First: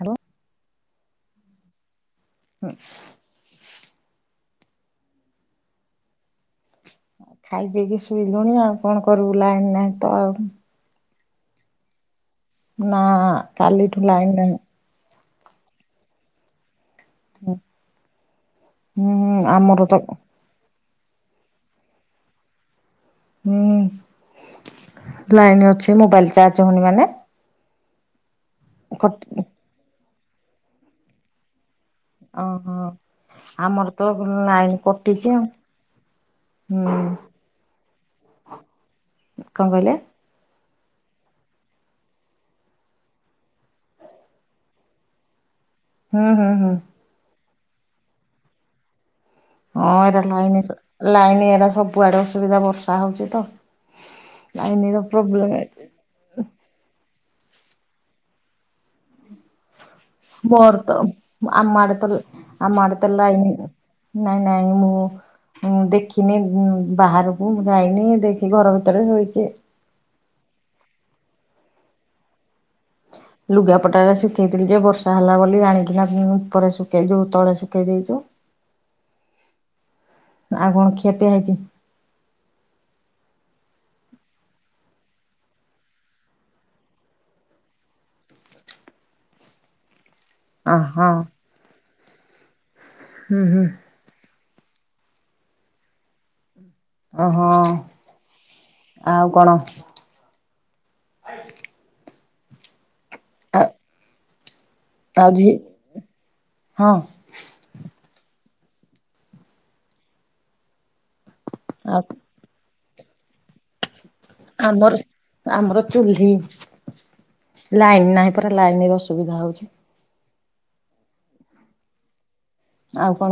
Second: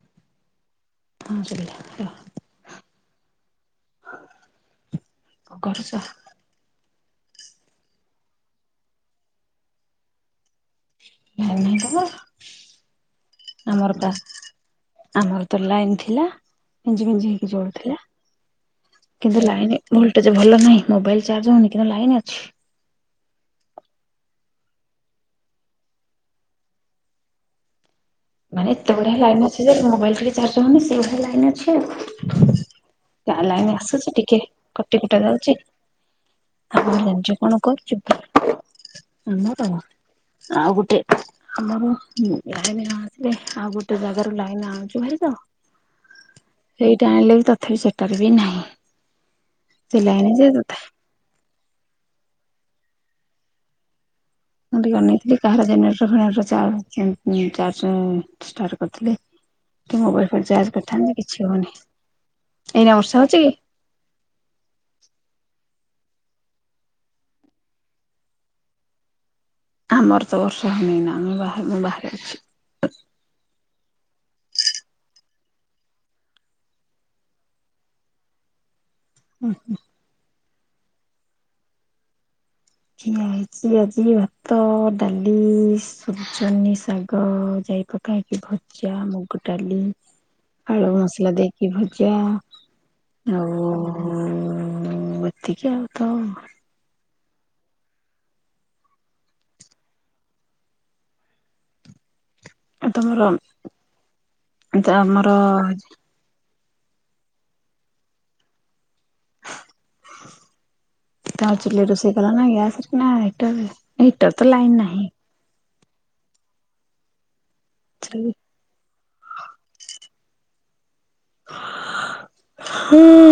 Hello [inaudible] ହ [inaudible] କରୁଛ ଆ ଖାଇ ପିଇକି ଶୋଇଲୁଣି ଆଉ କଣ କରିବୁ ଲାଇନ୍ ନାଇଁ ତ ଆଉ ଲାଇନ୍ ନାହିଁ ତମର। ନା ଆମର କାଲିଠୁ ପା ଲାଇନ ନାହିଁ। ଆମର ତ ଲାଇନ ଥିଲା। ଭିଞ୍ଜି ଫିଞ୍ଜି ହେଇକି ଜଳୁଥିଲା ହୁଁ କିନ୍ତୁ ଲାଇନ ଆମର ତ ଭଲଟେଜ ଭଲ ନାହିଁ। ମୋବାଇଲ ଚାର୍ଜ ହଉନି କିନ୍ତୁ ଲାଇନ ଅଛି। ହୁଁ ଲାଇନ ଅଛି ମୋବାଇଲ ଚାର୍ଜ ହଉନି ମାନେ। ମାନେ ଏେଢିଆ କଟି ଲାଇନ ଅଛି ଯେ ମୋବାଇଲ ଟିକିଏ ଚାର୍ଜ ହୁଏନି ସେଭଳିଆ ଲାଇନ୍ ଅଛି। ଓହୋ ତା ଲାଇନ୍ ଆମର ତ ଆସୁଛି ଟିକିଏ ଲାଇନ କଟି କଟା କଟିଛି ଆଉ। ଯାଉଛି। ଆମ ହୁଁ ରଜ କଣ କରୁଛୁ କଣ ଆମର କହିଲେ ଆଉ ଗୋ। ଆମର ଲାଇନ୍ ନ ଆସିଲେ ଆଉ ଗୋଟେ ଜାଗାରୁ ଲାଇନ ଆଣୁଛୁ ହାରୀ ତ। ହୁଁ ହୁଁ ହୁଁ ସେଇଟା ଆଣିଲେ ବି ତଥାପି ସେଟାରେ ବି ନାହିଁ। ହଁ ସେ ଏଟ ଯେ ଲାଇନ ତଥା ଲାଇନ ଏଟ ସବୁଆଡେ ଅସୁବିଧା ବର୍ଷା ହଉଛି ତ। ମୁ ଲାଇନର ଟ ନେଇେଇଥିଲି ପ୍ରୋବ୍ଲେମ କାହାର ଜେନେଟର ଫେନେଟ ଚା। ଚାରିଶହ ଷ୍ଟାର୍ଟ କରିଥିଲେ। କି ମୋବାଇଲ ଫୋବାଇଲ ଚାର୍ଜ ମୋର ତ କରିଥାନ୍ତି କିଛି ହଉନି ଆମ ଆଡେତ ଆମ ଏଇନା ଆଡେ ତ ବର୍ଷା ହଉଛି ଲାଇନ୍। କି? ନାଇଁ ନାଇଁ ମୁଁ। ମୁଁ ଦେଖିନି ବାହାରକୁ ଯାଇନି ଦେଖି ଘର ଭିତରେ ରହିଛି। ଆମର ତ ବର୍ଷା ହେଉନି ନା ଆମେ ବାହ ବାହାରେ ଅଛି। ଲୁଗାପଟା ଟା ଶୁଖେଇଥିଲି ଯେ ବର୍ଷା ହେଲା ବୋଲି ଆଣିକିନା ଉପରେ ଶୁଖେଇୁ ତଳେ ଶୁଖେଇ ଦେଇଛୁ। ହୁ। ଆଉ କଣ କ୍ଷତି ହେଇଛି। ଖିଆ ହେଇଛି ଆଜି ଭାତ ଡାଲି ସୁଜନୀ ଶାଗ ଯାଇ। ପକାହେଇଛି ଭଜା ମୁଗ ଡାଲି। ଅ ଆଳୁ ହଁ ମସଲା ଦେଇକି ଭଜା ଆଉ। ହଁ ଏତିକି ଆଉ ତ। ଓହୋ ଆଉ କଣ। ତମର ଆ ଆଉ ତମର। ଝି ହଁ। ତା ଚଲି ଆଉ ରୋଷେଇ କଲା ନା ଗ୍ୟାସିକ ନା ଏଇଟର ରେ। ହିଟର ତ ଲାଇନ ନାହିଁ। ଚୁଳି ଲାଇନ ନାହିଁ ହଁ ପା ଲାଇନ ଅସୁବିଧା ହଉଛି। ହୁଁ ଆଉ କଣ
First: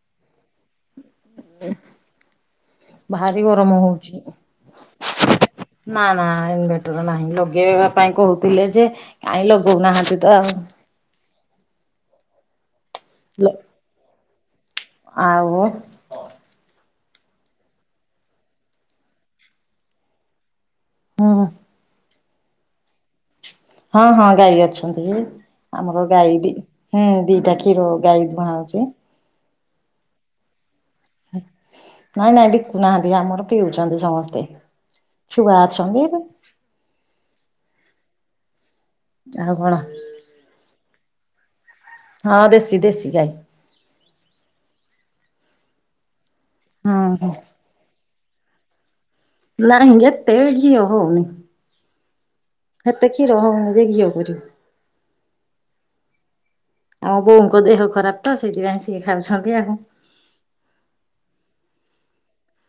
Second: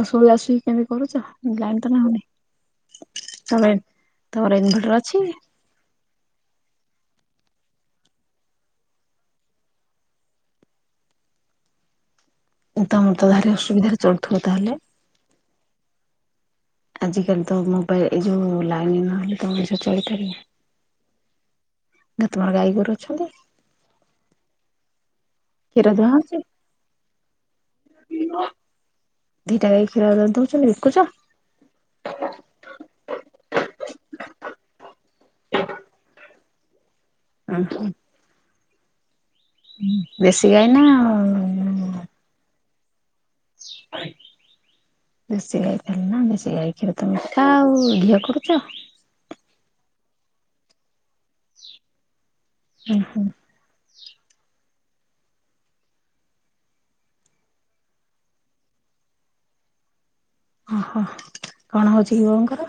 ଆସୁ ଆସୁ କେମିତି କରୁଛ ଲାଇନ ତ ନାହୁିନି। ଭାରି ଗରମ ତମେ ହଉଛି। ତମର ଇନଭଟର ଅଛି। ନା ନା ଇନଭେଟର ନାହିଁ ଲଗେଇବା ପାଇଁ କହୁଥିଲେ ଯେ କାଇଁ ଲଗଉନାହାନ୍ତି ତ ଆଉ। ତମ ତ ଭାରି ଅସୁବିଧାରେ ଚଳୁଥିବ ତାହେଲେ। ଆଉୋ। ଆଜିକାଲି ତ ମୋବାଇଲ ଏ ଯୋଉ ଲାଇନ ନହେଲେ ତ ମଣିଷ ଚଳିପାର। ହଁ‌। ନା ତୁମର ଗାଈ ଗୋରୁଛନ୍ତି ‌? ହଁ ହଁ ଗାଈ ଅଛନ୍ତି। କ୍ଷୀର ଆମର ଦୁହାଁ ହଉଛି ଗାଈ ଦି ହୁଁ ଦିଟା କ୍ଷୀର ଗାଈ ଧୂଆଁ ହଉଛି। ଦିଈଟା ଗାଇ କ୍ଷୀର ଦଉଛନ୍ତି ବିକୁଛ। ନାଇଁ ନାଇଁ ବିକୁ ନାହାନ୍ତି ଆମର ପିଉଛନ୍ତି ସମସ୍ତେ। ଛୁଆ ଅଛନ୍ତି। ଊ ହଁ। ଆଉ କଣ ଦେଶୀ ଗାଈ ନା। ହଁ ଦେସି ଦେସି ଗାଇ। [unintelligible] ସେ ଗାଈ ହୁଁ କ୍ଷୀର ତ ହୁଁ। ମିଠା ଆଉ ଘିଅ କରୁଛ। ନାଇଁ ଏତେ ଘିଅ ହଉନି ଏତେ ଉହୁଁ କ୍ଷୀର ହଉନି ଯେ ଘିଅ [unintelligible] ଆମ ବୋଉଙ୍କ ଦେହ ଖରାପ ତ ସେଇଥିପାଇଁ ସିଏ ଖାଉଛନ୍ତି ଆଗ ଓହୋ କଣ ହଉଛିକି ବୋଉଙ୍କର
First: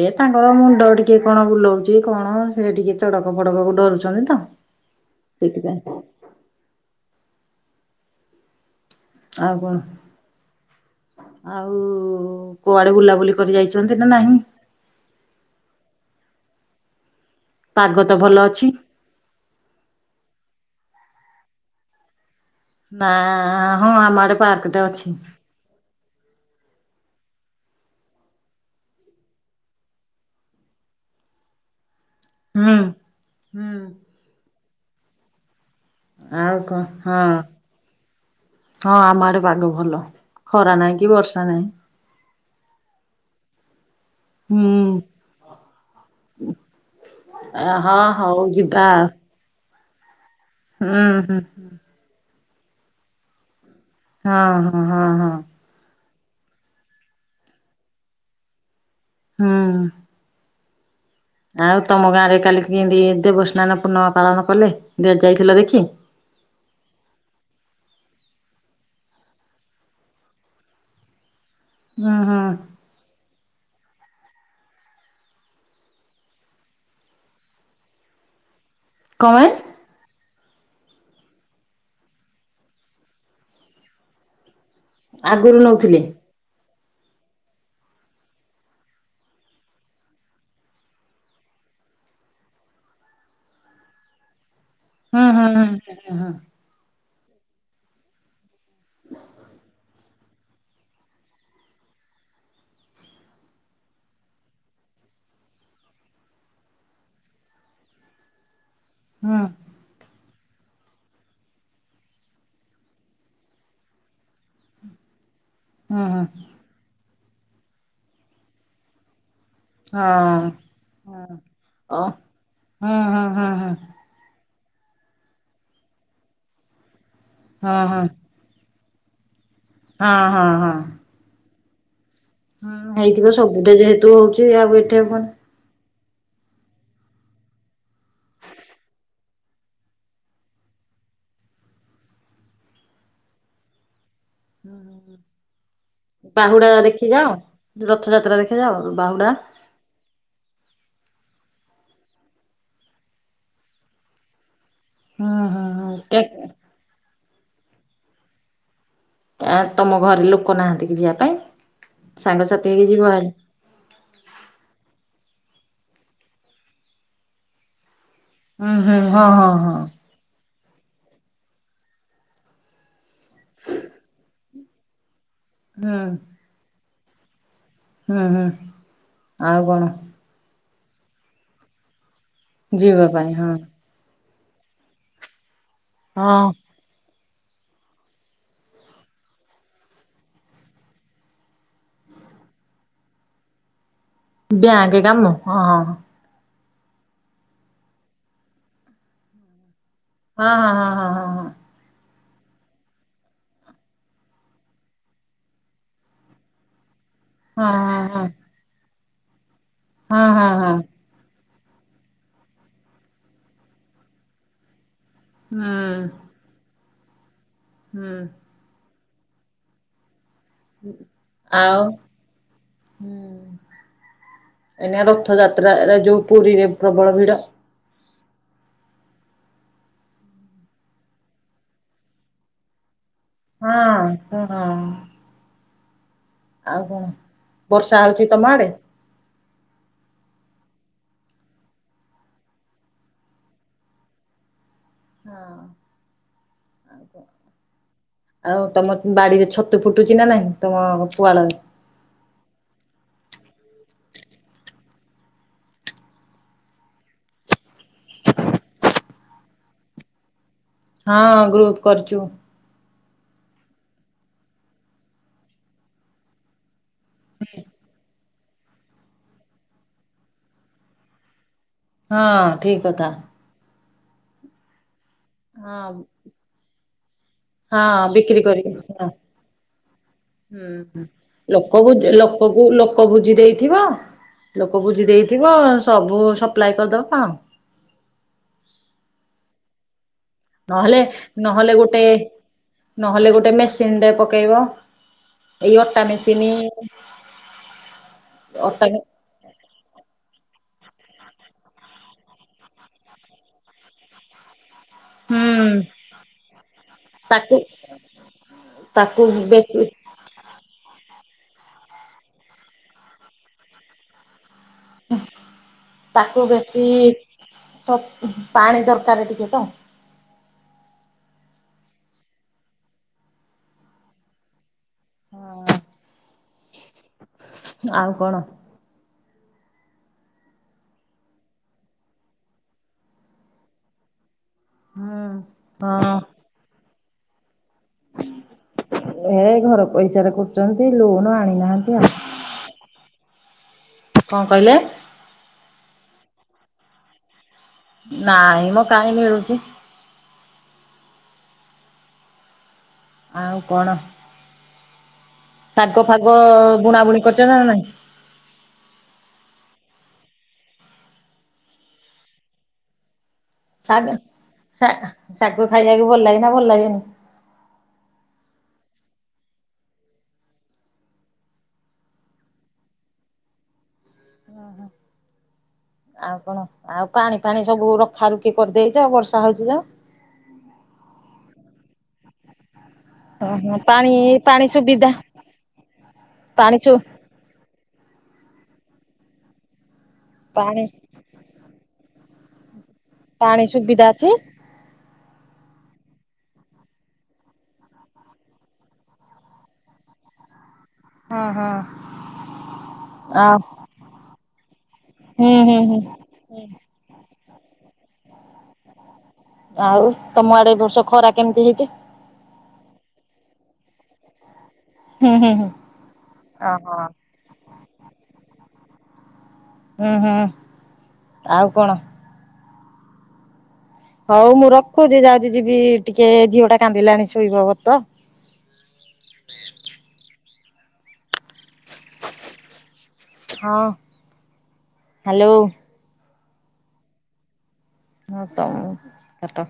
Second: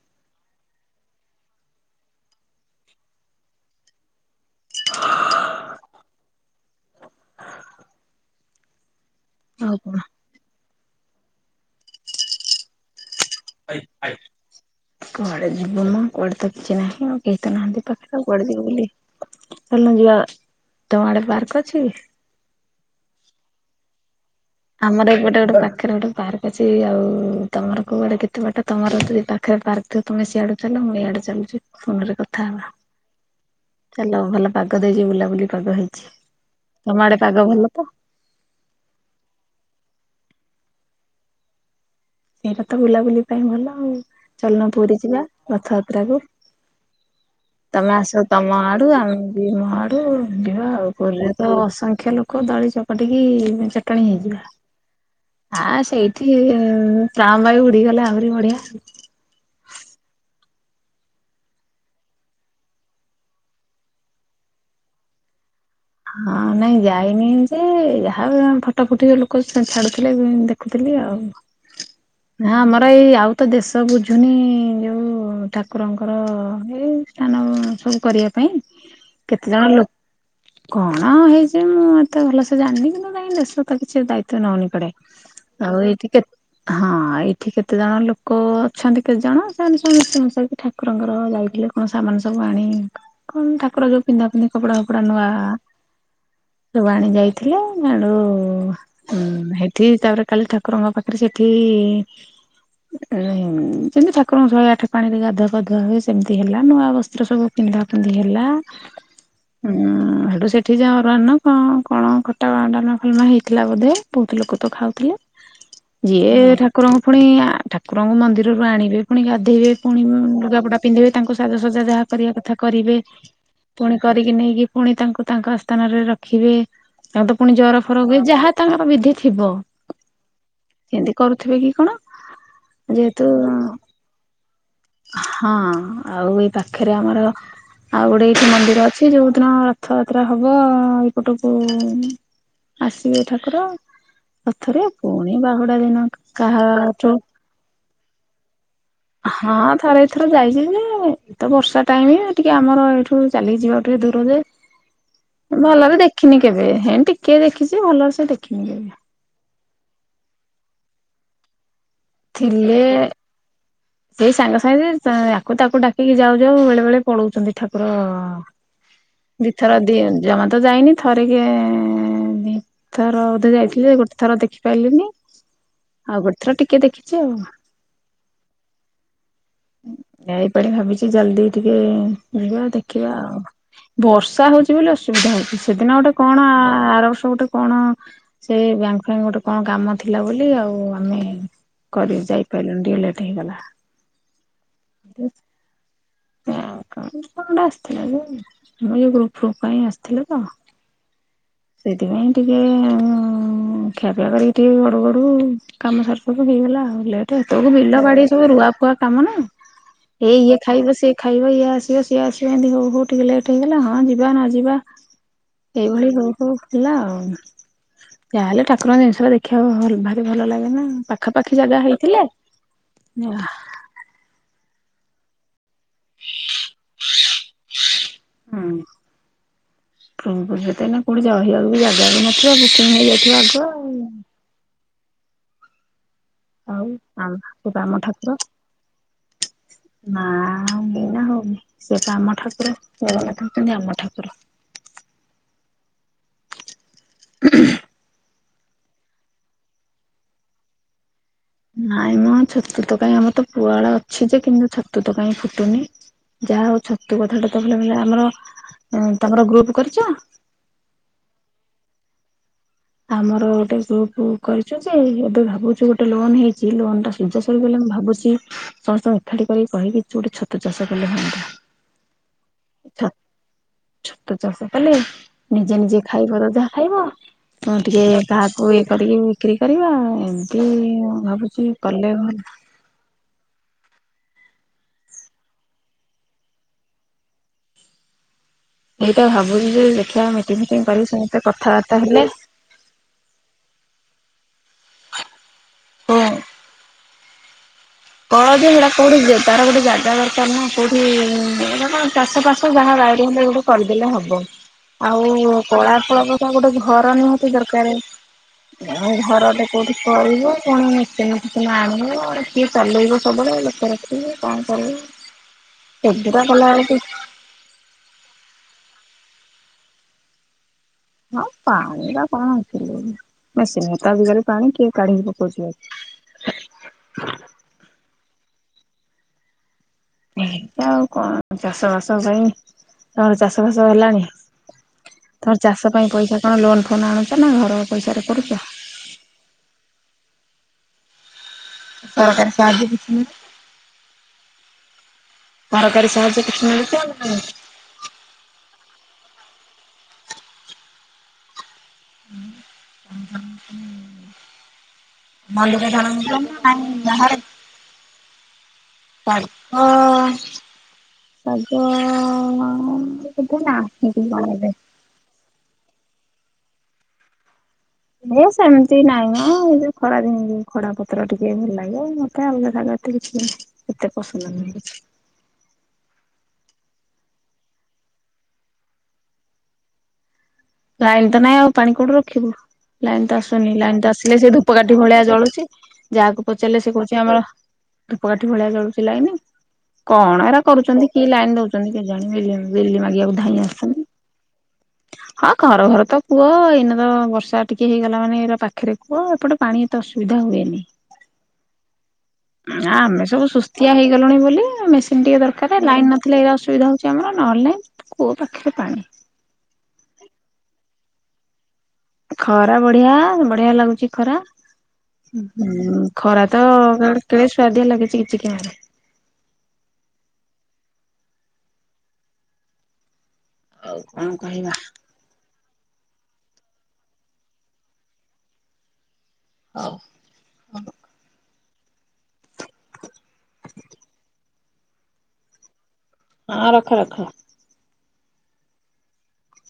ଏ ତାଙ୍କର ମୁଣ୍ଡ ଟିକେ କଣ ବୁଲଉଛି କଣ ସେ ଟିକେ ଚଡକ ଫଡକକୁ ଡରୁଛନ୍ତି ତ ସେଇଥି ପାଇଁ ଆଉ କଣ ଆଉ କୁଆଡେ ବୁଲାବୁଲି କରି ଯାଇଛନ୍ତି ନା ନାହିଁ? [unintelligible] କୁଆଡ଼େ ଯିବ ମ କୁଆଡେ ତ କିଛି ନାହିଁ ଆଉ କେହି ତ ନାହାନ୍ତି ପାଗ ତ ପାଖରେ ଭଲ କୁଆଡେ ଯିବୁ ଅଛି ବୁଲି ଚାଲ ଯିବା ତମ ଆଡେ ପାର୍କ ଅଛି? ନା ହଁ ଆମ ଆଡେ ପାର୍କଟେ ଅଛି ଆମର ଏ ପଟେ ଗୋଟେ ପାଖରେ ଗୋଟେ ପାର୍କ କିଛି ଆଉ ତମର କୋଉଆଡେ କେତେ ବାଟ ତମର ତ ପାଖରେ ପାର୍କ ଥିବ ତମେ ସିଆଡୁ ଚାଲ ମୁଁ ଇଆଡେ ଚାଲି [unintelligible] ଫୋନ ରେ କଥା ହେବା ହୁଁ। ହୁଁ ଚାଲ ଭଲ ପାଗ ଦେଖିକି ବୁଲାବୁଲି କରିଦେବା ହେଇ ଆଉ କଣ ହଁ ହଁ ଆମ ଆଡେ ପାଗ ଭଲ ଖରା ନାହିଁ କି ବର୍ଷା ନାହିଁ ଏଇଟାତ ବୁଲାବୁଲି ପାଇଁ ଭଲ ଆଉ ଚାଲୁନ ପୁରୀ ହୁଁ ଯିବା ରଥଯାତ୍ରାକୁ ତମେ ହଁ ଆସ ହଉ ତମ ଯିବା ଆଡୁ ଆଉ। ଆମେ ବି ଆଡୁ ଯିବା ଆଉ ହୁଁ ପୁରୀରେ ହୁଁ ତ ଅସଂଖ୍ୟ ଲୋକ ଦଳି ଚକଟିକି କାହିଁ ଯିବା ହଁ ହଁ ହଁ ହଁ ସେଇ କି ପ୍ରାଣବାୟୁ ଉଡିଗଲେ ଆହୁରି ବଢିଆ ହୁଁ ଆଉ ତମ ଗାଁ ରେ କାଲି କିନ୍ତି ଦେବସ୍ନାନ ପୂର୍ଣ୍ଣିମା ପାଳନ କଲେ ଯାଇଥିଲ ଦେଖି? ହଁ ନାଇଁ ଯାଇନି ଯେ ଯାହା ଫଟୋଫୁଟି ଲୋକ ଛାଡୁଥିଲେ ଦେଖୁଥିଲି ଆଉ ହୁଁ ହୁଁ। ହଁ ଆମର ଏଇ ଆଉ ତ ଦେଶ ତ ବୁଝୁନି ଯେଉଁ ଠାକୁରଙ୍କର ଏ ସ୍ନାନ ସବୁ କରିବା ପାଇଁ କଣ ପାଇଁ କେତେ ଜଣ ଲ କଣ ହେଇଛି ମୁଁ ଏତେ ଭଲସେ ଜାଣିନି କିନ୍ତୁ ନାଇଁ ଦେଶ ବିଷୟରେ ତ କିଛି ଦାୟିତ୍ଵ ନଉନି ଏପଟେ ଆଗରୁ ଆଉ ନଉଥିଲେ? ଏଇଠି କେତେ ହଁ ଆଉ ଏଇଠି କେତେଜଣ ଲୋକ ଅଛନ୍ତି କେତେ ଜଣ ସେମାନେ ମିଶ ମିଶାଇକି ଠାକୁରଙ୍କର ଯାଇଥିଲେ କଣ ସାମା ନ ସବୁ ଆଣି କଣ ଠାକୁର ଯୋଉ ପିନ୍ଧାପିନ୍ଧି କପଡା ଫପଡା ନୂଆ ହଁ ନା ହଁ ଥିଲା ଆଡୁ ସେଠି ତାପରେ କାଲି ଠାକୁରଙ୍କ ପାଖରେ ସେଠି ଯେମିତି ଠାକୁରଙ୍କୁ ଶହେ ଆଠ ପାଣିରେ ଗାଧୁଆ ପଧୁଆ ହୁଏ ସେମିତି ହେଲା ନୂଆ ବସ୍ତ୍ର ସବୁ ପିନ୍ଧା ପିନ୍ଧି ହେଲା ହୁଁ ଉଁ ସେଠି ଯଉ ଅରୁଆ ନ୍ନ କଣ କଣ ଖଟା ଡାଲମା ଫାଲମା ହେଇଥିଲା ବୋଧେ ବହୁତ ଲୋକ ତ ଖାଉଥିଲେ ହୁଁ ହୁଁ ହୁଁ ଯିଏ ଠାକୁରଙ୍କୁ ପୁଣି ଠାକୁରଙ୍କୁ ମନ୍ଦିରରୁ ଆଣିବେ ପୁଣି ଗାଧ ପିନ୍ଧିବେ ପୁଣି ହଁ। ଲୁଗାପଟା ପିନ୍ଧିବେ ତାଙ୍କୁ ସାଜସଜା ହଁ। ଓ ଯାହା କରିବା କଥା କରିବେ ହୁଁ ହୁଁ ହୁଁ ହୁଁ ପୁଣି କରିକି ନେଇକି ପୁଣି ତାଙ୍କୁ ତାଙ୍କ ସ୍ଥାନରେ ରଖିବେ ତାଙ୍କ ତ ପୁଣି ହଁ ଜର ହଁ ଫର ହୁଏ ଯାହା ତାଙ୍କର ବିଧି ଥିବ ହଁ ହଁ ହଁ ସେମିତି କରୁଥିବେ କି କଣ ହୁଁ ଯେହେତୁ ହେଇଥିବ ସବୁଠେ ଯେହେତୁ ହଉଛି ଆଉ ଏଠି କଣ ହଁ ଆଉ ଏଇ ପାଖରେ ଆମର ଆଉ ଗୋଟେ ଏଇଠି ମନ୍ଦିର ଅଛି ଯୋଉଦିନ ରଥଯାତ୍ରା ହବ ଏଇପଟକୁ ଆସିବେ ଠାକୁର ରଥରେ ପୁଣି ବାହୁଡା ଦିନଠୁ ବାହୁଡା ଦେଖି କାହାଠୁ ଯାଅ। ରଥଯାତ୍ରା ଦେଖି ଯାଅ ବାହୁଡା। ହଁ ଥରେ ଏଥର ଯାଇଛି ତ ବର୍ଷା ଟାଇମ ଟିକେ ଆମର ଏଇଠୁ ଚାଲି ଯିବା ଟିକେ ଦୂରରେ ହୁଁ ହୁଁ ଭଲରେ ଦେଖିନି ହୁଁ। କେବେ ହେ ଟିକେ ଦେଖିଛି ଭଲରେ ସେ ଦେଖିନି କେବେ। ଆମ ଘରେ ଲୋକ ନାହାନ୍ତି କି ଯିବା ପାଇଁ ସାଙ୍ଗସାଥି ଥିଲେ ହେଇକି ଯିବ ହେରି। ସେଇ ସାଙ୍ଗେ ସାଙ୍ଗେରେ ଆକୁ ତାକୁ ଡାକିକି ଯାଉ ଯାଉ ବେଳେ ବେଳେ ପଳଉଛନ୍ତି ଠାକୁର ହୁଁ ହୁଁ ହଁ ହଁ ହଁ ଦିଥର ଦି ଜମା ତ ଯାଇନି ଥରେ କି ଥର ବୋଧ ଯାଇଥିଲି ଗୋଟେ ଥର ଦେଖିପାରିଲିନି। ହୁଁ ଆଉ ଗୋଟେ ଥର ଟିକେ ଦେଖିଛି ଆଉ ହୁଁ ହୁଁ ଆଉ କଣ? ଣି ଭାବିଛି ଜଲଦି ଟିକେ ଯିବା ଦେଖିବା ପାଇଁ ଆଉ ହଁ। ବର୍ଷା ବର୍ଷା ହଉଛି ବୋଲି ଅସୁବିଧା ହୋଉଛି ସେଦିନ ହଁ କଣ ଆର୍ ବର୍ଷ ଗୋଟେ କଣ ସେ ବ୍ୟାଙ୍କ ଫାକ୍ ଗୋଟେ କଣ କାମ ଥିଲା ବୋଲି ଆଉ ଆମେ କଲେଜ ଯାଇପାରିଲୁନି ଟିକେ ଲେଟ୍ ହେଇଗଲା। ବିଆକେ କାମ ହଁ ହଁ କ ଆସିଥିଲା ଯେ ମୁଁ ଗ୍ରୁପ ଫୁବ୍ ପାଇଁ ଆସି ଥିଲେ ତ ହଁ ହଁ ସେଥିପାଇଁ ଟିକେ ଖିଆପିଆ କରିକି ଟିକେ ଗଡ଼ୁ ଗଡ଼ୁ କାମ ସାର ସବୁ ହେଇଗଲା ଆଉ ଲେଟ୍ ଏଠି ଏତେ ହଁ ତୋଳୁ ହଁ ବିଲ ହଁ ବାଡି ହଁ। ସବୁ ରୁଆ ଫୁଆ କାମ ନା ହଁ ଏଇ ହଁ ଇଏ ହଁ ହଁ ହଁ ହଁ ଖାଇବ ସିଏ ଖାଇ ଇଏ ଆସିବ ସିଏ ଆସିବ ଏମିତି ହଉ ହଉକା ଲେଟ୍ ହେଇଗଲା ହଁ ଯିବା ନ ଯିବା ହୁଁ ଏଇଭଳି ହଉ ହଉ ହେଲା ଆଉ ହୁଁ ଯାହାହେଲେ ଠାକୁରଙ୍କ ଜିନିଷ ଦେଖିବାକୁ ଭଲ ଭଲ ଲାଗେ ନା ପାଖାପାଖି ଆଉ ଜାଗା ହେଇଥିଲେ [inaudible] ଏନା ରଥଯାତ୍ରା ଯୋଉ ପୁରୀରେ ପ୍ରବଳ ଭିଡ। ହୁଁ କେତେ ନା କୋଉଠି ଯହିବାକୁ ବି ଜାଗା ବି ନଥିବା ବୁକିଂ ହେଇଯାଇଛି। ଯିଏ ଆଗୁଆ ହଁ ଆଉ ହଁ ଆଉ ବର୍ଷା ରାମ ହଉଛି ଠାକୁର ତମ ଆଡେ? [inaudible] ନା ଏଇନା ହଉନି ସିଏ ପା ଆମ ଠାକୁର ଜଗନ୍ନାଥ ହଉଛନ୍ତି ଆମ ଠାକୁର। [inaudible] ହଁ [unintelligible] ଆଉ ତମ ବାଡିରେ ଛତୁ ଫୁଟୁଛି ନାଇଁ ତମ ପୁଆଳରେ? ନାଇଁ ମ ଛତୁ ତୋକାଇଁ ଆମର ତ ପୁଆଡା ଅଛି ଯେ କିନ୍ତୁ ଛତୁ ତ କାଇଁ ଫୁଟୁନି। ଯାହା ହଉ ଛତୁ କଥା ଟା ତ ବ ଆମର ତମର ଗ୍ରୁପ କରିଚ? ହଁ ଗ୍ରୁପ୍ କରିଚୁ। ଆମର ଗୋଟେ ଗ୍ରୁପ କରି ଏବେ ଭାବୁଛୁ ଗୋଟେ ଲୋନ୍ ହେଇଛି ଲୋନ୍ ସରି ବୋଲି ମୁଁ ଭାବୁଛି ସମସ୍ତଙ୍କୁ ଏକାଠି କରିକି କହିବି ଯ ଗୋଟେ ଛତୁ ଚାଷ କଲେ ହୁଅନ୍ତା। ହଁ ଠିକ୍ ଛ କଥା। ଛତୁ ଚାଷ କଲେ ନିଜେ ହଁ ନିଜେ ଖାଇବ ତ ଯାହା ଖାଇବ। ହଁ ଟିକେ ବିକ୍ରି କର କାହାକୁ ଇଏ କରିକି ବିକ୍ରି କରିବା ଏମିତି ହଁ ଭାବୁଛି ଲୋକ କଲେ ଲୋକ ଭଲ। ଲୋକକୁ ଲୋକ ବୁଝି ଦେଇଥିବ। ଲୋକ ବୁଝି ଦେଇଥିବ ସବୁ ସପ୍ଲାଏ କରିଦବା। ସେଇଟା ଭାବୁନି ଯେ ଦେଖିବା ମିଟିଂ ଫିଟିଂ ନହେଲେ କରି ସମସ୍ତେ ନହେଲେ କଥାବାର୍ତ୍ତା ଗୋଟେ ହେଲେ ନହେଲେ ଗୋଟେ ମେସ୍ ପିଣ୍ଡ ରେ ପକେଇବ ଏଇ ଅଟା ହଁ ମେସିନି କଳ ସେଟା ହୁଁ କୋଉଠି ତାର ଗୋଟେ ଯାଗା ଦରକାର [inaudible] କୋଉଠି ଚାଷ ଫାସ ଯାହା ବାଡିରେ ଯାହା ବାଡିରେ କରିଦେଲେ ହବ। ଆଉ କଳା ଫଳକ ତ ଗୋଟେ ଘର ନିହାତି ତାକୁ ଦରକାର ଆଉ ତାକୁ ଘରଟେ ବେଶୀ କୋଉଠି କରିବ ଫୁନି ମିସେଇ ନାଇଁ ମ କିଏ ଚାଲେଇବ ସବୁବେଳେ ଲୋକ ରଖିକି କଣ କ ତାକୁ ସେଗୁଡା ବେଶୀ କଲାବେଳକୁ ସବ ପାଣି ଦରକାର ଟିକେ ତ ହଁ ପାଣିରେ କଣ ଅଛି ମେସିନରେ ତ ଆଜି କାଲି ପାଣି କିଏ କାଢିକି ପକଉଛି ଆଉ। ଆଉ କଣ ଏ ଆଉ କଣ ଚାଷ ବାସ ପାଇଁ ରଚାଷ ବାସ ହେଲାଣି। ହୁଁ ତୋର ଚାଷ ପାଇଁ ପଇସା କଣ ଲୋନ୍ ଫୋନ୍ ଆଣୁଛ ନା ଘର ପଇସାରେ କରୁଛ? ହେ ଘର ପଇସାରେ କରୁଛନ୍ତି ଲୋନ ଆଣିନାହାନ୍ତି। ଆଉ ସରକାର ସାହାଯ୍ୟ କିଛି କଣ କହିଲେ ସରକାରୀ ସାହାଯ୍ୟ କିଛି ନେଇଛନ୍ତି ନା ନାଇଁ। ନାଇଁ ମଁ କାହିଁ ମିଳୁଛି ହୁଁ ଆଉ କଣ ଶାଗ ମନ୍ଦିରକୁ ଫାଗ ବୁଣା ବୁଣି ଯାଅ କରିଛ ନାଇଁ? ନା ଯାଅ ନି ଅ ଆ ଶାଗ ଶା ଶାଗ ଖାଇବାକୁ ଭଲ ଲାଗେ ନା ଲାଗେ ନି। ଏ ସେମିତି ନାଇଁ ମ ଏ ଯଉ ଖରାଦିନରେ ଖଡ଼ା ପତ୍ର ଟିକେ ଭଲ ଲାଗେ ମତେ ଆଉ ମତେ କିଛି ଏତେ ପସନ୍ଦ ନୁହେଁ। ଆଉ କଣ ଆଉ ପାଣି ପାଣି ସବୁ ରଖା ରୁଖି କରିଦେଇଛ ବର୍ଷା ହଉଛି ଯେ ଲାଇନ୍ ତ ନାଇଁ ଆଉ ପାଣି କୋଉଠୁ ରଖିବୁ। ଲାଇନ୍ ତ ଆସୁନି ଓହୋ ଲାଇନ୍ ତ ପାଣି ଆସିଲେ ସେ ପାଣି ଧୂପକାଠି ସୁବିଧା ଭଳିଆ ଜଳୁଛି ଯାହାକୁ ପାଣି ପଚାରିଲେ ସେ ସୁ କହୁଛି ଆମର ଧୂପକାଠି ଭଳିଆ ଜଳୁଛି ଲାଇନ୍ କଣ ଏରା ପାଣି କରୁଛନ୍ତି କି ଲାଇନ୍ ଦଉଛନ୍ତି କେଜାଣି ବିଲ୍ ବିଲ୍ ମାଗିବାକୁ ଧାଇଁ ପାଣି ସୁବିଧା ଆସୁଛନ୍ତି। ଅଛି? ହଁ ଘର ଘର ତ କୁଅ ଏଇନ ତ ବର୍ଷା ଟିକେ ହେଇଗଲା ମାନେ ଏ ପାଖରେ କୁଅ ଏପଟେ ପାଣି ଏ ତ ଅସୁବିଧା ହୁଏ ନି। ହଁ ହଁ ଆମେ ଆ ସବୁ ସୁସ୍ଥିଆ ହେଇଗଲୁଣି ବୋଲି ମେସିନ୍ ଟିକେ ହୁଁ ହୁଁ ଦରକାର ହୁଁ। ଲାଇନ୍ ନଥିଲେ ଏଇ ଅସୁବିଧା ହେଉଛି ଆମର ନହେଲେ କୁଅ ପାଖରେ ପାଣି ଆଉ ତମ ଆଡ଼େ ଏ ବର୍ଷ ଖରା କେମିତି ହେଇଛି। ଖରା ବଢ଼ିଆ ବଢ଼ିଆ ଲାଗୁଛି ଖରା ହୁଁ ଖରା ତ ଓହୋ କେଡ଼େ ସୁଆାଦିଆ ଲାଗିଛି କିଛି କିରେ ହୁଁ ହୁଁ ଆଉ କଣ ଆଉ କଣ ହଉ ମୁଁ କହିବା ରଖୁଛି ଯାଉଛି ଯିବି ଟିକେ ଝିଅ ଟା କାନ୍ଦିଲାଣି ଶୋଇବବ ତ ହଉ ହ ହଁ ହ୍ୟାଲୋ ହଁ ରଖ ରଖ ହଁ ତ ମୁଁ କାଟ